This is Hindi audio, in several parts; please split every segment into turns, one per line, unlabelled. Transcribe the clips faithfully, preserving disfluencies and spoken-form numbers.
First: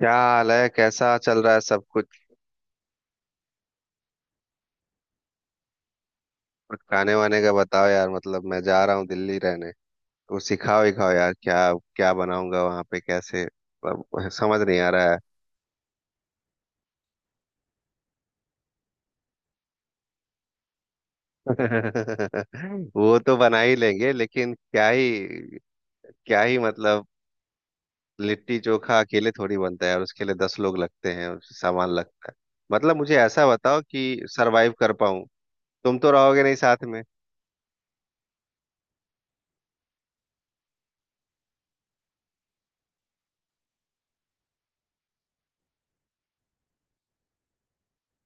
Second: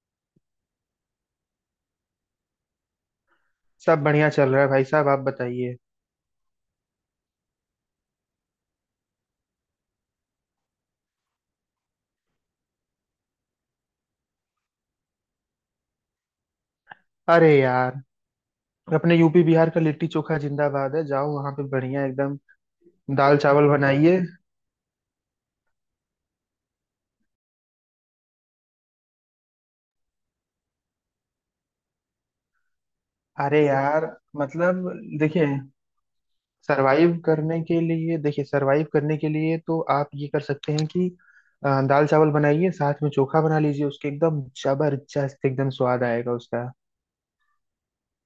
क्या हाल है, कैसा चल रहा है सब कुछ।
सब बढ़िया चल रहा है भाई साहब, आप बताइए।
कुछ खाने वाने का बताओ यार। मतलब मैं जा रहा हूँ दिल्ली रहने, तो सिखाओ ही। खाओ यार क्या, क्या बनाऊंगा वहां पे, कैसे अब समझ नहीं आ रहा है।
अरे यार, अपने यूपी बिहार का लिट्टी चोखा जिंदाबाद है। जाओ वहां पे बढ़िया एकदम
वो तो
दाल
बना
चावल
ही लेंगे
बनाइए।
लेकिन क्या ही, क्या ही मतलब। लिट्टी चोखा अकेले थोड़ी बनता है, और उसके लिए दस लोग लगते हैं और सामान लगता है। मतलब मुझे ऐसा
अरे
बताओ कि
यार,
सरवाइव
मतलब
कर पाऊँ।
देखिए,
तुम तो रहोगे नहीं साथ में।
सरवाइव करने के लिए, देखिए सरवाइव करने के लिए तो आप ये कर सकते हैं कि अ, दाल चावल बनाइए, साथ में चोखा बना लीजिए उसके। एकदम जबरदस्त, एकदम स्वाद आएगा उसका।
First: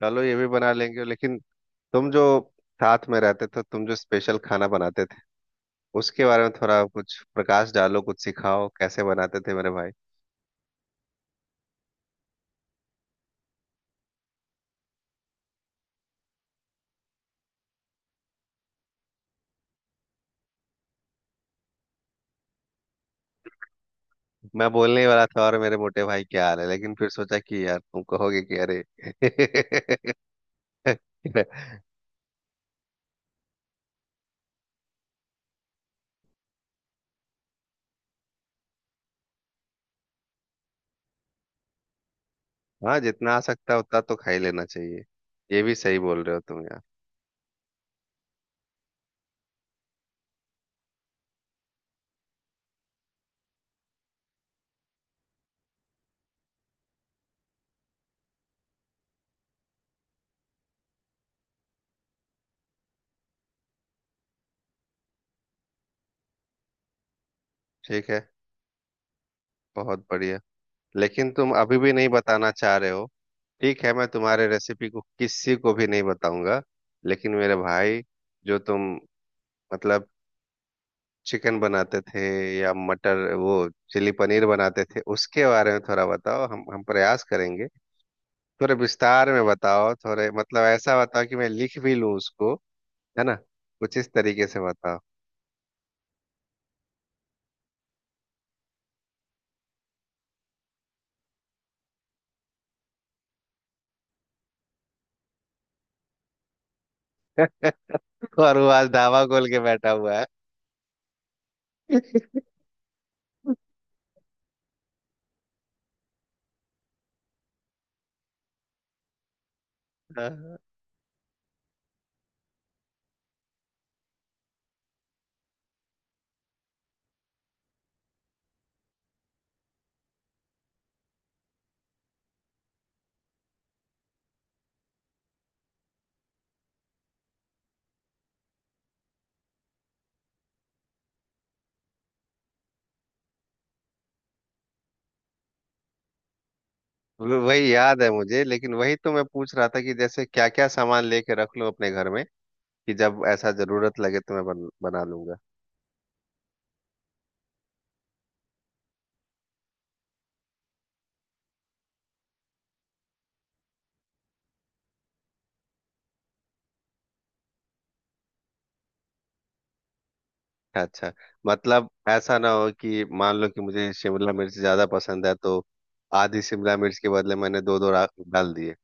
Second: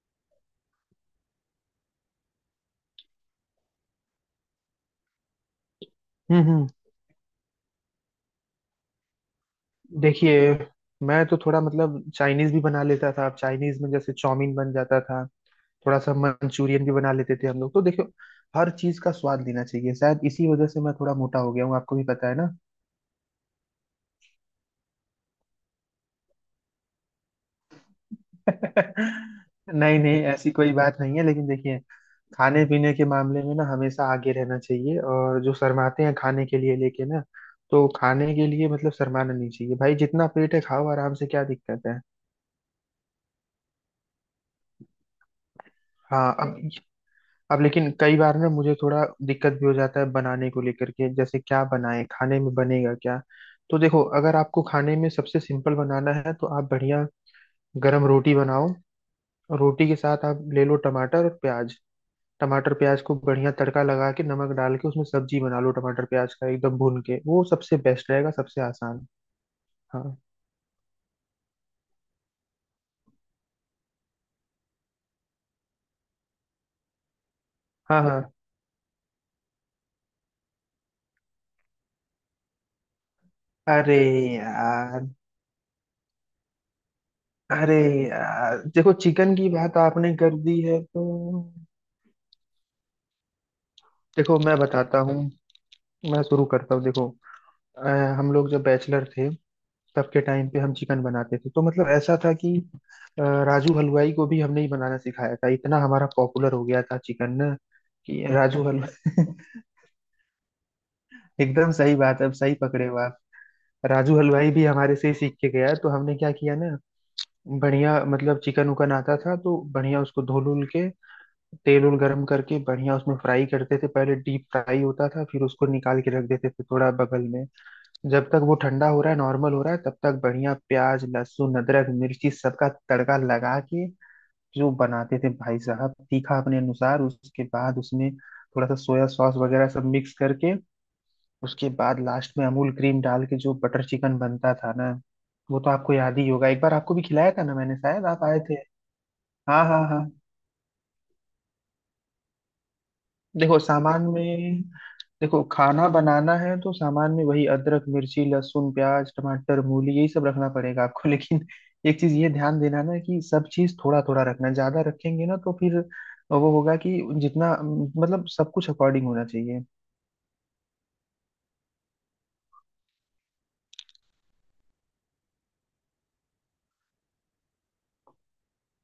चलो ये भी बना लेंगे लेकिन तुम जो साथ में रहते थे, तुम जो स्पेशल खाना बनाते थे उसके बारे
हम्म
में
हम्म।
थोड़ा कुछ प्रकाश डालो, कुछ सिखाओ कैसे बनाते थे मेरे भाई।
देखिए, मैं तो थोड़ा मतलब चाइनीज भी बना लेता था। अब चाइनीज में जैसे चाउमीन बन जाता था, थोड़ा सा मंचूरियन भी बना लेते थे हम लोग। तो देखो, हर चीज का स्वाद लेना चाहिए। शायद इसी वजह से मैं थोड़ा मोटा हो गया हूँ, आपको भी पता है ना।
मैं बोलने ही वाला था और मेरे मोटे भाई क्या हाल है, लेकिन फिर सोचा कि यार तुम कहोगे कि अरे।
नहीं नहीं, ऐसी कोई बात नहीं है, लेकिन देखिए, खाने पीने के मामले में ना हमेशा आगे रहना चाहिए। और जो शर्माते हैं खाने के लिए लेके ना, तो खाने के लिए मतलब शर्माना नहीं चाहिए भाई। जितना पेट है खाओ आराम से, क्या दिक्कत है।
हाँ, जितना आ सकता है उतना तो खा ही लेना चाहिए। ये भी सही बोल
हाँ,
रहे हो तुम
अब
यार।
अब लेकिन कई बार ना मुझे थोड़ा दिक्कत भी हो जाता है बनाने को लेकर के, जैसे क्या बनाएं, खाने में बनेगा क्या। तो देखो, अगर आपको खाने में सबसे सिंपल बनाना है, तो आप बढ़िया गरम रोटी बनाओ। और रोटी के साथ आप ले लो टमाटर और प्याज। टमाटर प्याज को बढ़िया तड़का लगा के, नमक डाल के उसमें सब्जी बना लो। टमाटर प्याज का एकदम भून के, वो सबसे
ठीक
बेस्ट
है,
रहेगा, सबसे आसान।
बहुत
हाँ
बढ़िया। लेकिन तुम अभी भी नहीं बताना चाह रहे हो। ठीक है, मैं तुम्हारे रेसिपी को किसी को भी नहीं बताऊंगा। लेकिन मेरे
हाँ
भाई,
हाँ।
जो तुम मतलब चिकन बनाते थे, या मटर वो
अरे
चिली पनीर बनाते थे
यार,
उसके बारे में थोड़ा बताओ। हम हम प्रयास करेंगे।
अरे यार
थोड़े
देखो,
विस्तार
चिकन
में
की बात
बताओ,
आपने
थोड़े
कर दी
मतलब
है
ऐसा
तो
बताओ कि मैं लिख भी लूं उसको, है ना। कुछ इस
देखो
तरीके
मैं
से बताओ।
बताता हूँ, मैं शुरू करता हूँ। देखो, अ, हम लोग जब बैचलर थे, तब के टाइम पे हम चिकन बनाते थे तो मतलब ऐसा था कि अ, राजू हलवाई को भी हमने ही बनाना सिखाया था। इतना हमारा पॉपुलर हो गया था चिकन ना, कि
और
राजू
वो आज धावा
हलवाई।
खोल के बैठा हुआ है।
एकदम सही बात है, अब सही पकड़े हो आप। राजू हलवाई भी हमारे से ही सीख के गया। तो हमने क्या किया ना, बढ़िया मतलब चिकन उकन आता था तो बढ़िया उसको धो
हाँ।
लुल के, तेल उल गरम करके बढ़िया उसमें फ्राई करते थे। पहले डीप फ्राई होता था, फिर उसको निकाल के रख देते थे थोड़ा बगल में। जब तक वो ठंडा हो रहा है, नॉर्मल हो रहा है, तब तक बढ़िया प्याज लहसुन अदरक मिर्ची सबका तड़का लगा के जो बनाते थे भाई साहब, तीखा अपने अनुसार। उसके बाद उसमें थोड़ा सा सोया सॉस वगैरह सब मिक्स करके, उसके बाद लास्ट में अमूल क्रीम डाल के जो बटर चिकन बनता था ना, वो तो आपको याद ही होगा। एक बार आपको भी खिलाया
वो-
था ना
वही
मैंने,
याद
शायद
है
आप आए
मुझे,
थे।
लेकिन वही तो मैं पूछ
हाँ
रहा था
हाँ
कि
हाँ।
जैसे क्या क्या सामान लेके रख लूं अपने घर में, कि जब ऐसा
देखो
जरूरत
सामान
लगे तो मैं
में,
बन, बना लूंगा।
देखो खाना बनाना है तो सामान में वही अदरक मिर्ची लहसुन प्याज टमाटर मूली यही सब रखना पड़ेगा आपको। लेकिन एक चीज ये ध्यान देना ना, कि सब चीज थोड़ा थोड़ा रखना। ज्यादा रखेंगे ना तो फिर वो होगा कि जितना मतलब, सब कुछ अकॉर्डिंग होना चाहिए।
अच्छा, मतलब ऐसा ना हो कि मान लो कि मुझे शिमला मिर्च ज्यादा पसंद है, तो आधी शिमला मिर्च के बदले मैंने दो दो रा- डाल दिए,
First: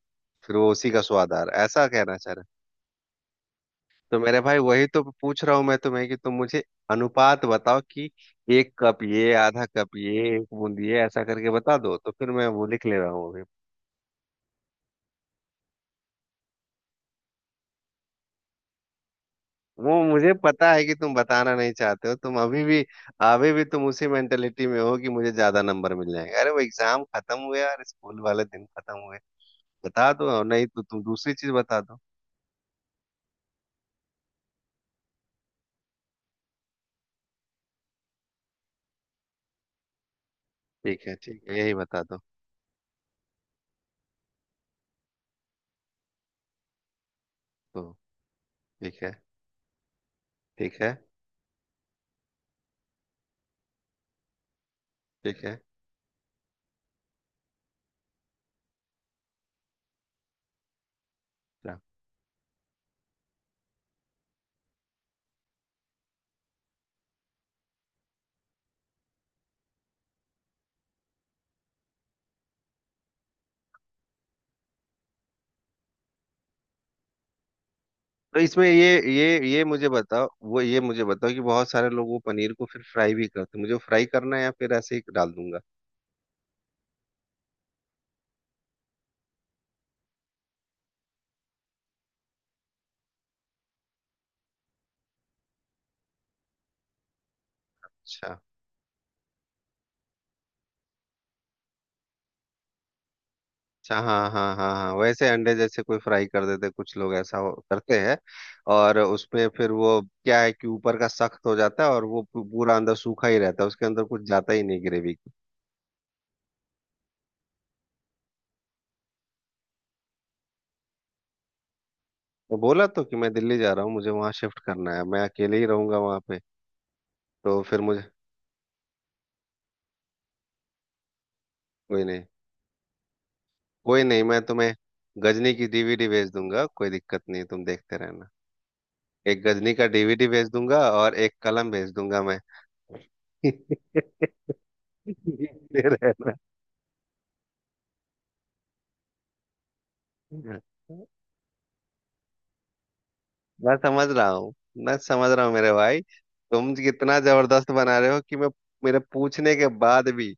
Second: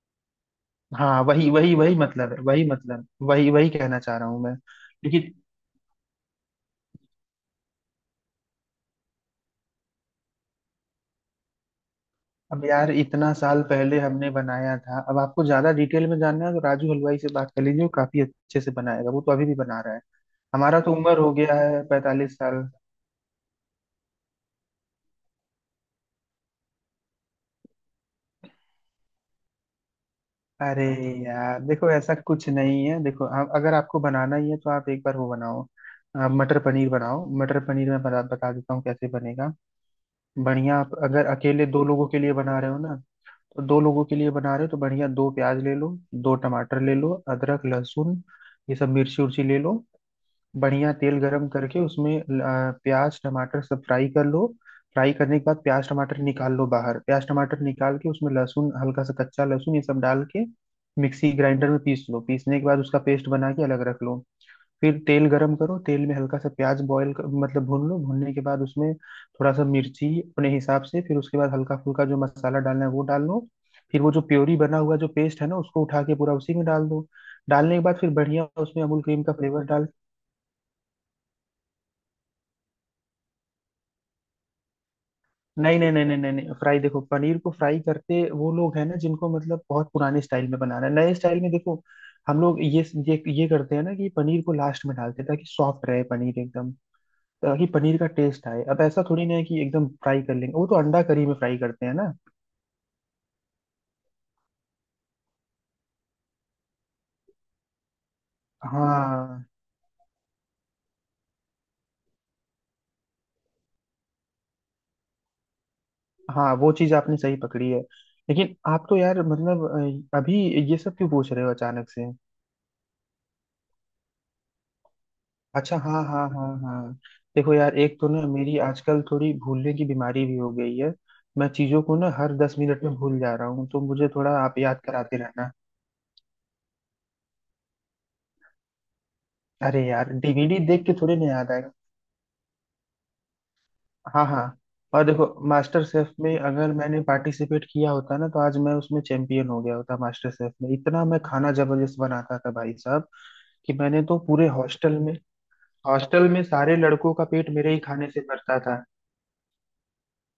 फिर वो उसी का
हाँ
स्वाद आ
वही
रहा है,
वही
ऐसा
वही
कहना
मतलब
चाह
है,
रहे हो?
वही मतलब, वही वही कहना चाह
तो
रहा
मेरे
हूँ मैं,
भाई, वही तो
क्योंकि
पूछ रहा हूँ मैं तुम्हें, कि तुम मुझे अनुपात बताओ कि एक कप ये, आधा कप ये, एक बूंद ये, ऐसा करके बता दो तो फिर मैं
अब
वो लिख
यार
ले रहा हूँ
इतना
अभी।
साल पहले हमने बनाया था। अब आपको ज्यादा डिटेल में जानना है तो राजू हलवाई से बात कर लीजिए, वो काफी अच्छे से बनाएगा, वो तो अभी भी बना रहा है।
वो मुझे पता
हमारा
है
तो
कि तुम
उम्र हो
बताना
गया
नहीं
है,
चाहते हो।
पैंतालीस
तुम अभी
साल
भी, अभी भी तुम उसी मेंटेलिटी में हो कि मुझे ज्यादा नंबर मिल जाएंगे। अरे वो एग्जाम खत्म हुए और स्कूल वाले दिन खत्म हुए। बता दो, और नहीं तो
अरे
तुम दूसरी चीज
यार
बता
देखो,
दो।
ऐसा कुछ नहीं है। देखो आप, अगर आपको बनाना ही है तो आप एक बार वो बनाओ, आप मटर पनीर बनाओ। मटर पनीर मैं बता, बता देता हूँ कैसे बनेगा। बढ़िया, आप
ठीक है
अगर
ठीक है,
अकेले
यही
दो
बता
लोगों
दो।
के लिए बना रहे हो ना, तो दो लोगों के लिए बना रहे हो तो बढ़िया दो प्याज ले लो, दो टमाटर ले लो, अदरक
तो
लहसुन ये सब,
ठीक है,
मिर्ची उर्ची ले लो।
ठीक है,
बढ़िया तेल गरम करके उसमें आ, प्याज टमाटर सब फ्राई कर लो। फ्राई करने
ठीक
के बाद
है।
प्याज टमाटर निकाल लो बाहर। प्याज टमाटर निकाल के उसमें लहसुन, हल्का सा कच्चा लहसुन ये सब डाल के मिक्सी ग्राइंडर
क्या?
में पीस लो। पीसने के बाद उसका पेस्ट बना के अलग रख लो। फिर तेल गरम करो, तेल में हल्का सा प्याज बॉईल कर, मतलब भून लो। भूनने के बाद उसमें थोड़ा सा मिर्ची अपने हिसाब से, फिर उसके बाद हल्का फुल्का जो मसाला डालना है वो डाल लो। फिर वो जो प्योरी बना हुआ, जो पेस्ट है ना, उसको उठा के पूरा उसी में डाल दो। डालने के बाद फिर
तो
बढ़िया
इसमें
उसमें
ये,
अमूल क्रीम
ये
का
ये
फ्लेवर डाल।
मुझे बताओ, वो ये मुझे बताओ कि बहुत सारे लोग वो पनीर को फिर फ्राई भी करते हैं, मुझे वो फ्राई करना है या फिर ऐसे ही डाल दूंगा।
नहीं नहीं नहीं नहीं नहीं नहीं, फ्राई, देखो पनीर को फ्राई करते वो लोग हैं ना जिनको मतलब बहुत पुराने स्टाइल में बनाना है। नए स्टाइल में देखो हम लोग ये ये ये करते हैं ना, कि पनीर को लास्ट में डालते हैं ताकि सॉफ्ट रहे पनीर एकदम, ताकि पनीर का
अच्छा,
टेस्ट आए। अब ऐसा थोड़ी ना है कि एकदम फ्राई कर लेंगे, वो तो अंडा करी में फ्राई करते हैं ना।
अच्छा। हाँ हाँ हाँ हाँ, वैसे अंडे जैसे कोई फ्राई कर देते, कुछ लोग ऐसा हो- करते हैं। और उसमें
हाँ,
फिर वो क्या है कि ऊपर का सख्त हो जाता है और वो पू- पूरा अंदर सूखा ही रहता है, उसके अंदर कुछ जाता ही नहीं ग्रेवी।
हाँ वो चीज आपने सही पकड़ी है। लेकिन आप तो यार मतलब, अ, अभी ये सब क्यों पूछ रहे हो अचानक से।
मैं बोला तो कि मैं दिल्ली जा रहा हूँ, मुझे वहां शिफ्ट करना है, मैं अकेले ही
अच्छा,
रहूंगा
हाँ
वहां
हाँ
पे।
हाँ हाँ। देखो
तो
यार,
फिर
एक
मुझे
तो ना मेरी आजकल थोड़ी भूलने की बीमारी भी हो गई है, मैं चीजों को
कोई
ना
नहीं,
हर दस मिनट में भूल जा रहा हूँ। तो
कोई
मुझे
नहीं,
थोड़ा
मैं
आप
तुम्हें
याद कराते रहना।
गजनी की डी वी डी भेज दूंगा, कोई दिक्कत नहीं, तुम देखते रहना। एक गजनी
अरे
का
यार,
डी वी डी भेज
डीवीडी
दूंगा
देख के
और
थोड़े ना
एक
याद
कलम
आएगा।
भेज दूंगा मैं।
हाँ हाँ। और देखो, मास्टर
देखते
शेफ
रहना,
में अगर मैंने पार्टिसिपेट किया होता ना, तो आज मैं उसमें चैंपियन हो गया होता। मास्टर शेफ में, इतना मैं खाना जबरदस्त बनाता था भाई साहब। कि
मैं
मैंने
समझ
तो
रहा
पूरे
हूँ, मैं
हॉस्टल में,
समझ रहा हूँ मेरे भाई।
हॉस्टल में
तुम
सारे लड़कों
कितना
का पेट
जबरदस्त
मेरे ही
बना
खाने
रहे हो
से
कि मैं,
भरता था।
मेरे पूछने के बाद भी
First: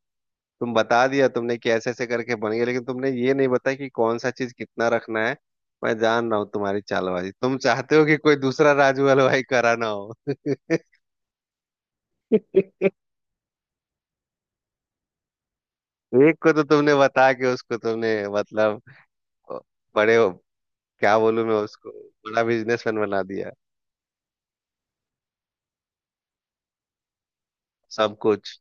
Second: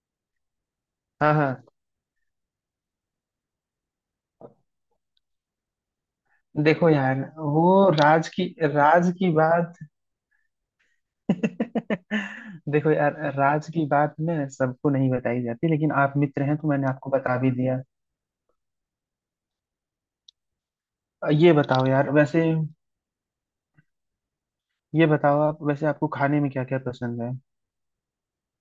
तुम बता दिया
हाँ
तुमने
हाँ।
कि ऐसे ऐसे करके बन गया, लेकिन तुमने ये नहीं बताया कि कौन सा चीज कितना रखना है। मैं जान रहा हूँ तुम्हारी
देखो यार,
चालबाजी, तुम
वो
चाहते हो कि
राज
कोई
की
दूसरा राजू
राज की
हलवाई
बात।
करा ना हो।
देखो यार, राज की बात न सबको नहीं बताई जाती, लेकिन आप
एक
मित्र
को
हैं
तो
तो मैंने
तुमने
आपको
बता
बता भी
के उसको
दिया।
तुमने मतलब, बड़े हो, क्या
अ,
बोलूं
ये
मैं
बताओ
उसको,
यार
बड़ा
वैसे,
बिजनेसमैन बना दिया।
ये बताओ आप, वैसे आपको खाने में क्या क्या पसंद है।
सब कुछ।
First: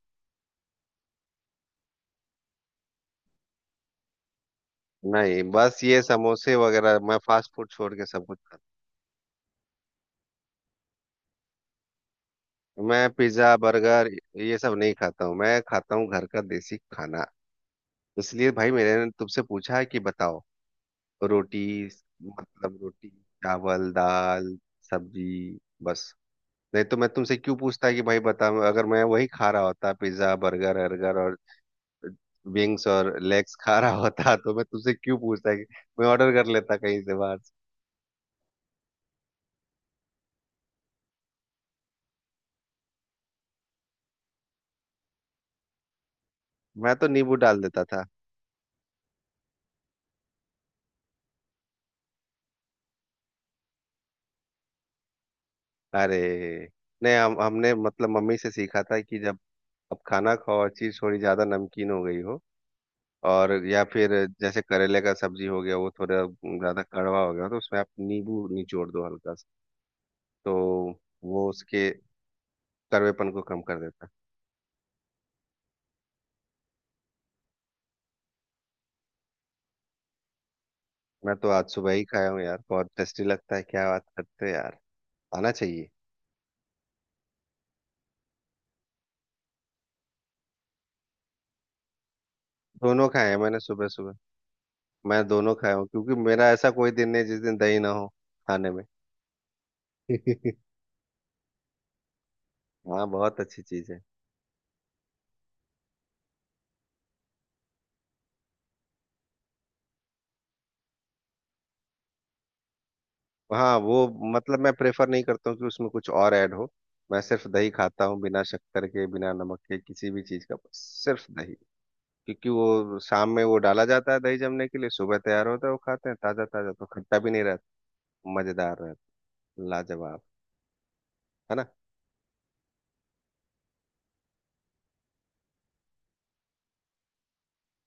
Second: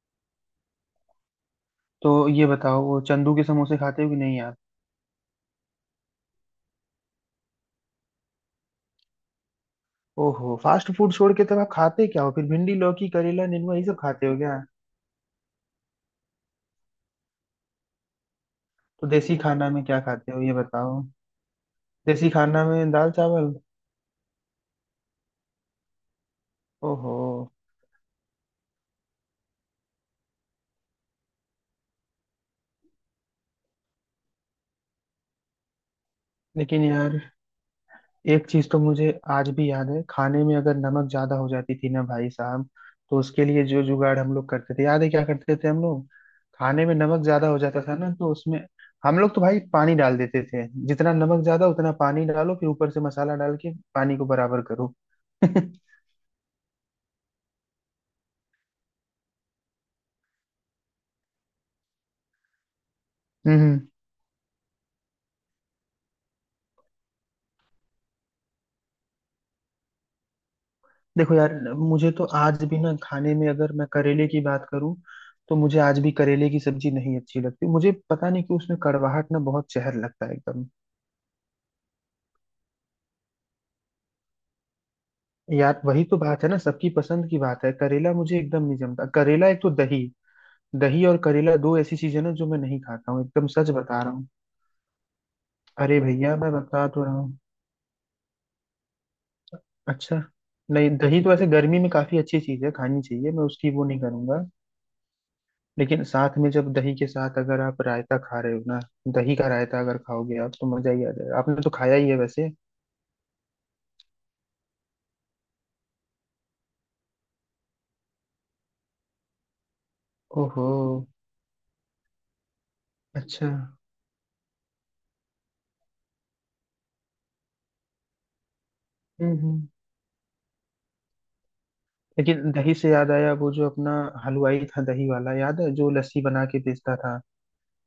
तो ये बताओ वो चंदू के समोसे खाते हो कि नहीं आप।
नहीं बस ये समोसे वगैरह, मैं फास्ट फूड छोड़ के सब कुछ खाता
ओहो, फास्ट फूड छोड़ के तब आप खाते क्या हो फिर, भिंडी
हूँ। मैं
लौकी करेला
पिज्जा
नेनुआ ये सब
बर्गर
खाते हो
ये
क्या।
सब नहीं खाता हूँ। मैं खाता हूँ घर का देसी खाना। इसलिए भाई मैंने
तो देसी
तुमसे
खाना
पूछा
में
है कि
क्या खाते
बताओ।
हो ये बताओ।
रोटी,
देसी खाना
मतलब
में
रोटी,
दाल चावल।
चावल, दाल, सब्जी, बस। नहीं तो मैं
ओहो।
तुमसे क्यों पूछता कि भाई बता। अगर मैं वही खा रहा होता पिज्जा बर्गर अर्गर और विंग्स और लेग्स खा रहा होता, तो मैं तुमसे क्यों पूछता कि, मैं ऑर्डर कर लेता
लेकिन
कहीं से
यार,
बाहर से।
एक चीज तो मुझे आज भी याद है। खाने में अगर नमक ज्यादा हो जाती थी ना भाई साहब, तो उसके लिए जो जुगाड़ हम लोग करते थे, याद है क्या करते थे हम लोग। खाने
मैं
में
तो
नमक
नींबू
ज्यादा हो
डाल
जाता
देता
था
था।
ना, तो उसमें हम लोग तो भाई पानी डाल देते थे। जितना नमक ज्यादा, उतना पानी डालो, फिर ऊपर से मसाला डाल के पानी को बराबर करो।
अरे नहीं, हम हमने मतलब मम्मी से सीखा था कि जब अब खाना खाओ और चीज़ थोड़ी ज़्यादा नमकीन हो गई हो, और
हम्म।
या फिर जैसे करेले का सब्जी हो गया वो थोड़ा ज़्यादा कड़वा हो गया, तो उसमें आप नींबू निचोड़ दो हल्का सा, तो
देखो
वो
यार,
उसके
मुझे तो आज भी ना,
कड़वेपन
खाने
को
में
कम
अगर
कर
मैं
देता है।
करेले की बात करूं, तो मुझे आज भी करेले की सब्जी नहीं अच्छी लगती। मुझे पता नहीं कि उसमें कड़वाहट ना, बहुत जहर लगता है।
मैं तो आज सुबह ही खाया हूँ यार, बहुत टेस्टी लगता है, क्या बात करते हो यार। आना
यार
चाहिए।
वही तो बात है ना, सबकी पसंद की बात है। करेला मुझे एकदम नहीं जमता, करेला एक, तो दही, दही और करेला दो ऐसी चीजें ना जो मैं नहीं
दोनों
खाता हूँ,
खाए हैं
एकदम
मैंने,
सच
सुबह
बता रहा
सुबह
हूँ।
मैं दोनों खाया हूँ,
अरे
क्योंकि
भैया
मेरा
मैं
ऐसा
बता
कोई
तो
दिन
रहा
नहीं
हूँ।
जिस दिन दही ना हो खाने में।
अच्छा, नहीं दही तो ऐसे गर्मी में काफी अच्छी चीज है, खानी
हाँ
चाहिए,
बहुत
मैं
अच्छी
उसकी वो
चीज है।
नहीं करूंगा। लेकिन साथ में जब दही के साथ अगर आप रायता खा रहे हो ना, दही का रायता अगर खाओगे आप तो मजा ही आ जाएगा, आपने तो खाया ही है वैसे।
हाँ वो, मतलब मैं प्रेफर नहीं करता हूँ कि उसमें कुछ और ऐड हो। मैं सिर्फ दही खाता हूँ बिना शक्कर के, बिना नमक के, किसी भी चीज का
ओहो,
सिर्फ दही। क्योंकि वो शाम में
अच्छा। हम्म
वो डाला जाता है दही जमने के लिए, सुबह तैयार होता है, वो खाते हैं ताजा ताजा, तो खट्टा भी नहीं, मजेदार रहता,
हम्म।
लाजवाब, है ना।
लेकिन दही से याद आया, वो जो अपना हलवाई था दही वाला, याद है जो लस्सी बना के बेचता था,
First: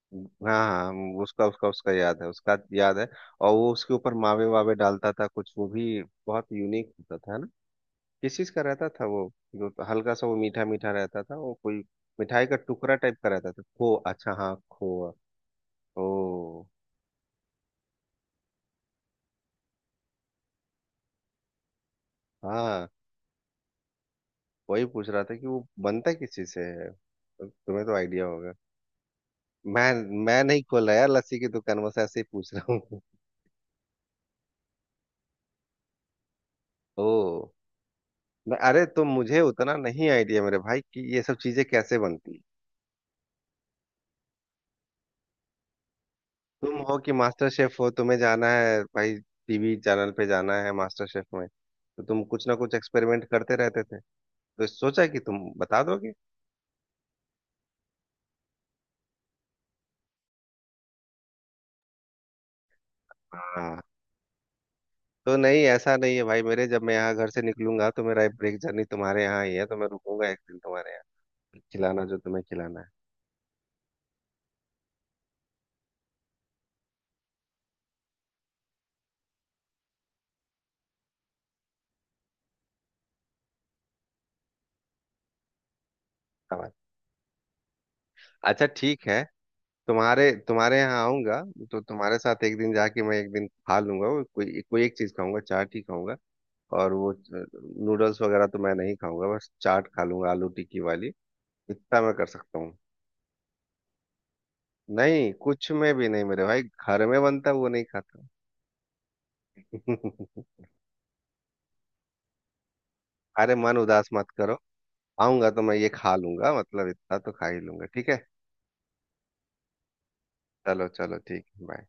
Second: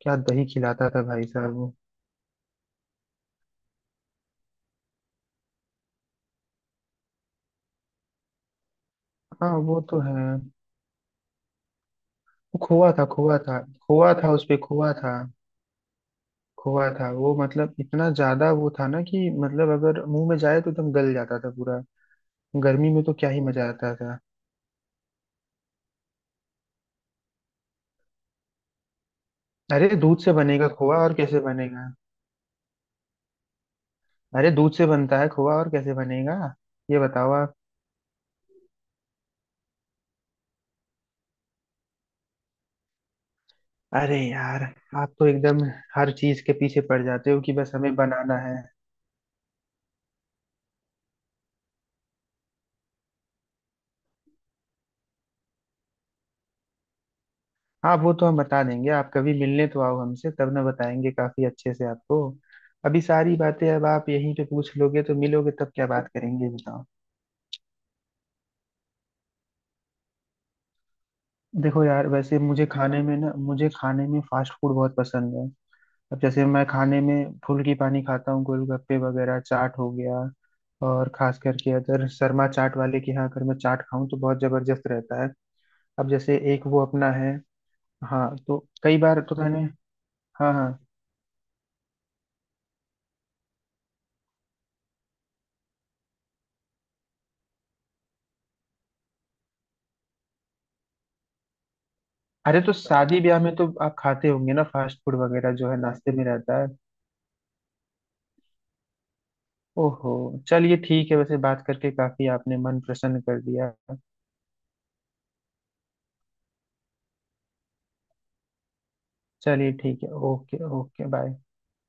क्या दही
हाँ
खिलाता
हाँ,
था
वो
भाई
उसका
साहब
उसका
वो।
उसका याद है, उसका याद है। और वो उसके ऊपर मावे वावे डालता था कुछ, वो भी बहुत यूनिक होता था, है ना। किस चीज का रहता था वो,
हाँ
जो
वो तो
हल्का
है।
सा वो मीठा मीठा रहता था, वो कोई मिठाई का
वो खोआ
टुकड़ा
था,
टाइप का
खोआ
रहता
था,
था। खो,
खोआ
अच्छा
था,
हाँ,
उसपे खोआ
खोआ।
था,
ओ
खोआ था वो, मतलब इतना ज्यादा वो था ना कि मतलब अगर मुंह में जाए तो एकदम गल जाता था पूरा।
हाँ,
गर्मी में तो क्या ही मजा आता था।
वही पूछ रहा था कि वो बनता किस चीज से है, तो तुम्हें तो आइडिया होगा।
अरे
मैं
दूध से
मैं नहीं
बनेगा
खोला
खोआ,
यार
और
लस्सी
कैसे
की दुकान,
बनेगा।
बस ऐसे ही पूछ रहा हूँ।
अरे दूध से बनता है खोआ, और कैसे बनेगा, ये बताओ
ओ,
आप।
न- अरे तो मुझे उतना नहीं आइडिया मेरे भाई कि ये सब चीजें कैसे बनती हैं।
अरे यार, आप तो एकदम हर चीज के
तुम
पीछे
हो
पड़
कि
जाते हो
मास्टर
कि बस
शेफ हो,
हमें
तुम्हें
बनाना
जाना
है।
है भाई, टी वी चैनल पे जाना है मास्टर शेफ में। तो तुम कुछ ना कुछ एक्सपेरिमेंट करते रहते थे, तो सोचा कि तुम बता दोगे।
हाँ वो तो हम बता देंगे, आप कभी मिलने तो आओ हमसे, तब ना बताएंगे काफी अच्छे से आपको। अभी सारी बातें
हाँ,
अब आप यहीं पे पूछ लोगे, तो
तो
मिलोगे
नहीं
तब क्या
ऐसा
बात
नहीं है भाई
करेंगे
मेरे, जब
बताओ।
मैं यहाँ घर से निकलूंगा तो मेरा ब्रेक जर्नी तुम्हारे यहाँ ही है, तो मैं रुकूंगा एक दिन तुम्हारे यहाँ।
देखो
खिलाना
यार,
जो
वैसे
तुम्हें
मुझे
खिलाना है।
खाने में ना, मुझे खाने में फास्ट फूड बहुत पसंद है। अब जैसे मैं खाने में फुल्की पानी खाता हूँ, गोलगप्पे वगैरह, चाट हो गया। और खास करके अगर शर्मा चाट वाले के यहाँ अगर मैं चाट खाऊं, तो बहुत जबरदस्त रहता है। अब जैसे एक
सामान।
वो अपना है, हाँ
अच्छा
तो कई
ठीक
बार
है,
तो मैंने,
तुम्हारे
हाँ
तुम्हारे
हाँ।
यहाँ आऊंगा तो तुम्हारे साथ एक दिन जाके मैं एक दिन खा लूंगा, वो कोई कोई एक चीज खाऊंगा, चाट ही खाऊंगा। और वो नूडल्स वगैरह तो मैं नहीं खाऊंगा, बस चाट खा लूंगा आलू टिक्की वाली, इतना मैं कर सकता
अरे तो
हूँ।
शादी ब्याह में तो आप खाते होंगे ना फास्ट फूड
नहीं,
वगैरह
कुछ
जो है
में भी
नाश्ते
नहीं
में
मेरे
रहता
भाई,
है।
घर में बनता है, वो नहीं खाता।
ओहो, चलिए ठीक है, वैसे बात करके काफी आपने मन प्रसन्न कर
अरे
दिया।
मन उदास मत करो। आऊंगा तो मैं ये खा लूंगा, मतलब इतना तो खा ही लूंगा, ठीक है।
चलिए ठीक है, ओके
चलो
ओके
चलो,
बाय।
ठीक, बाय।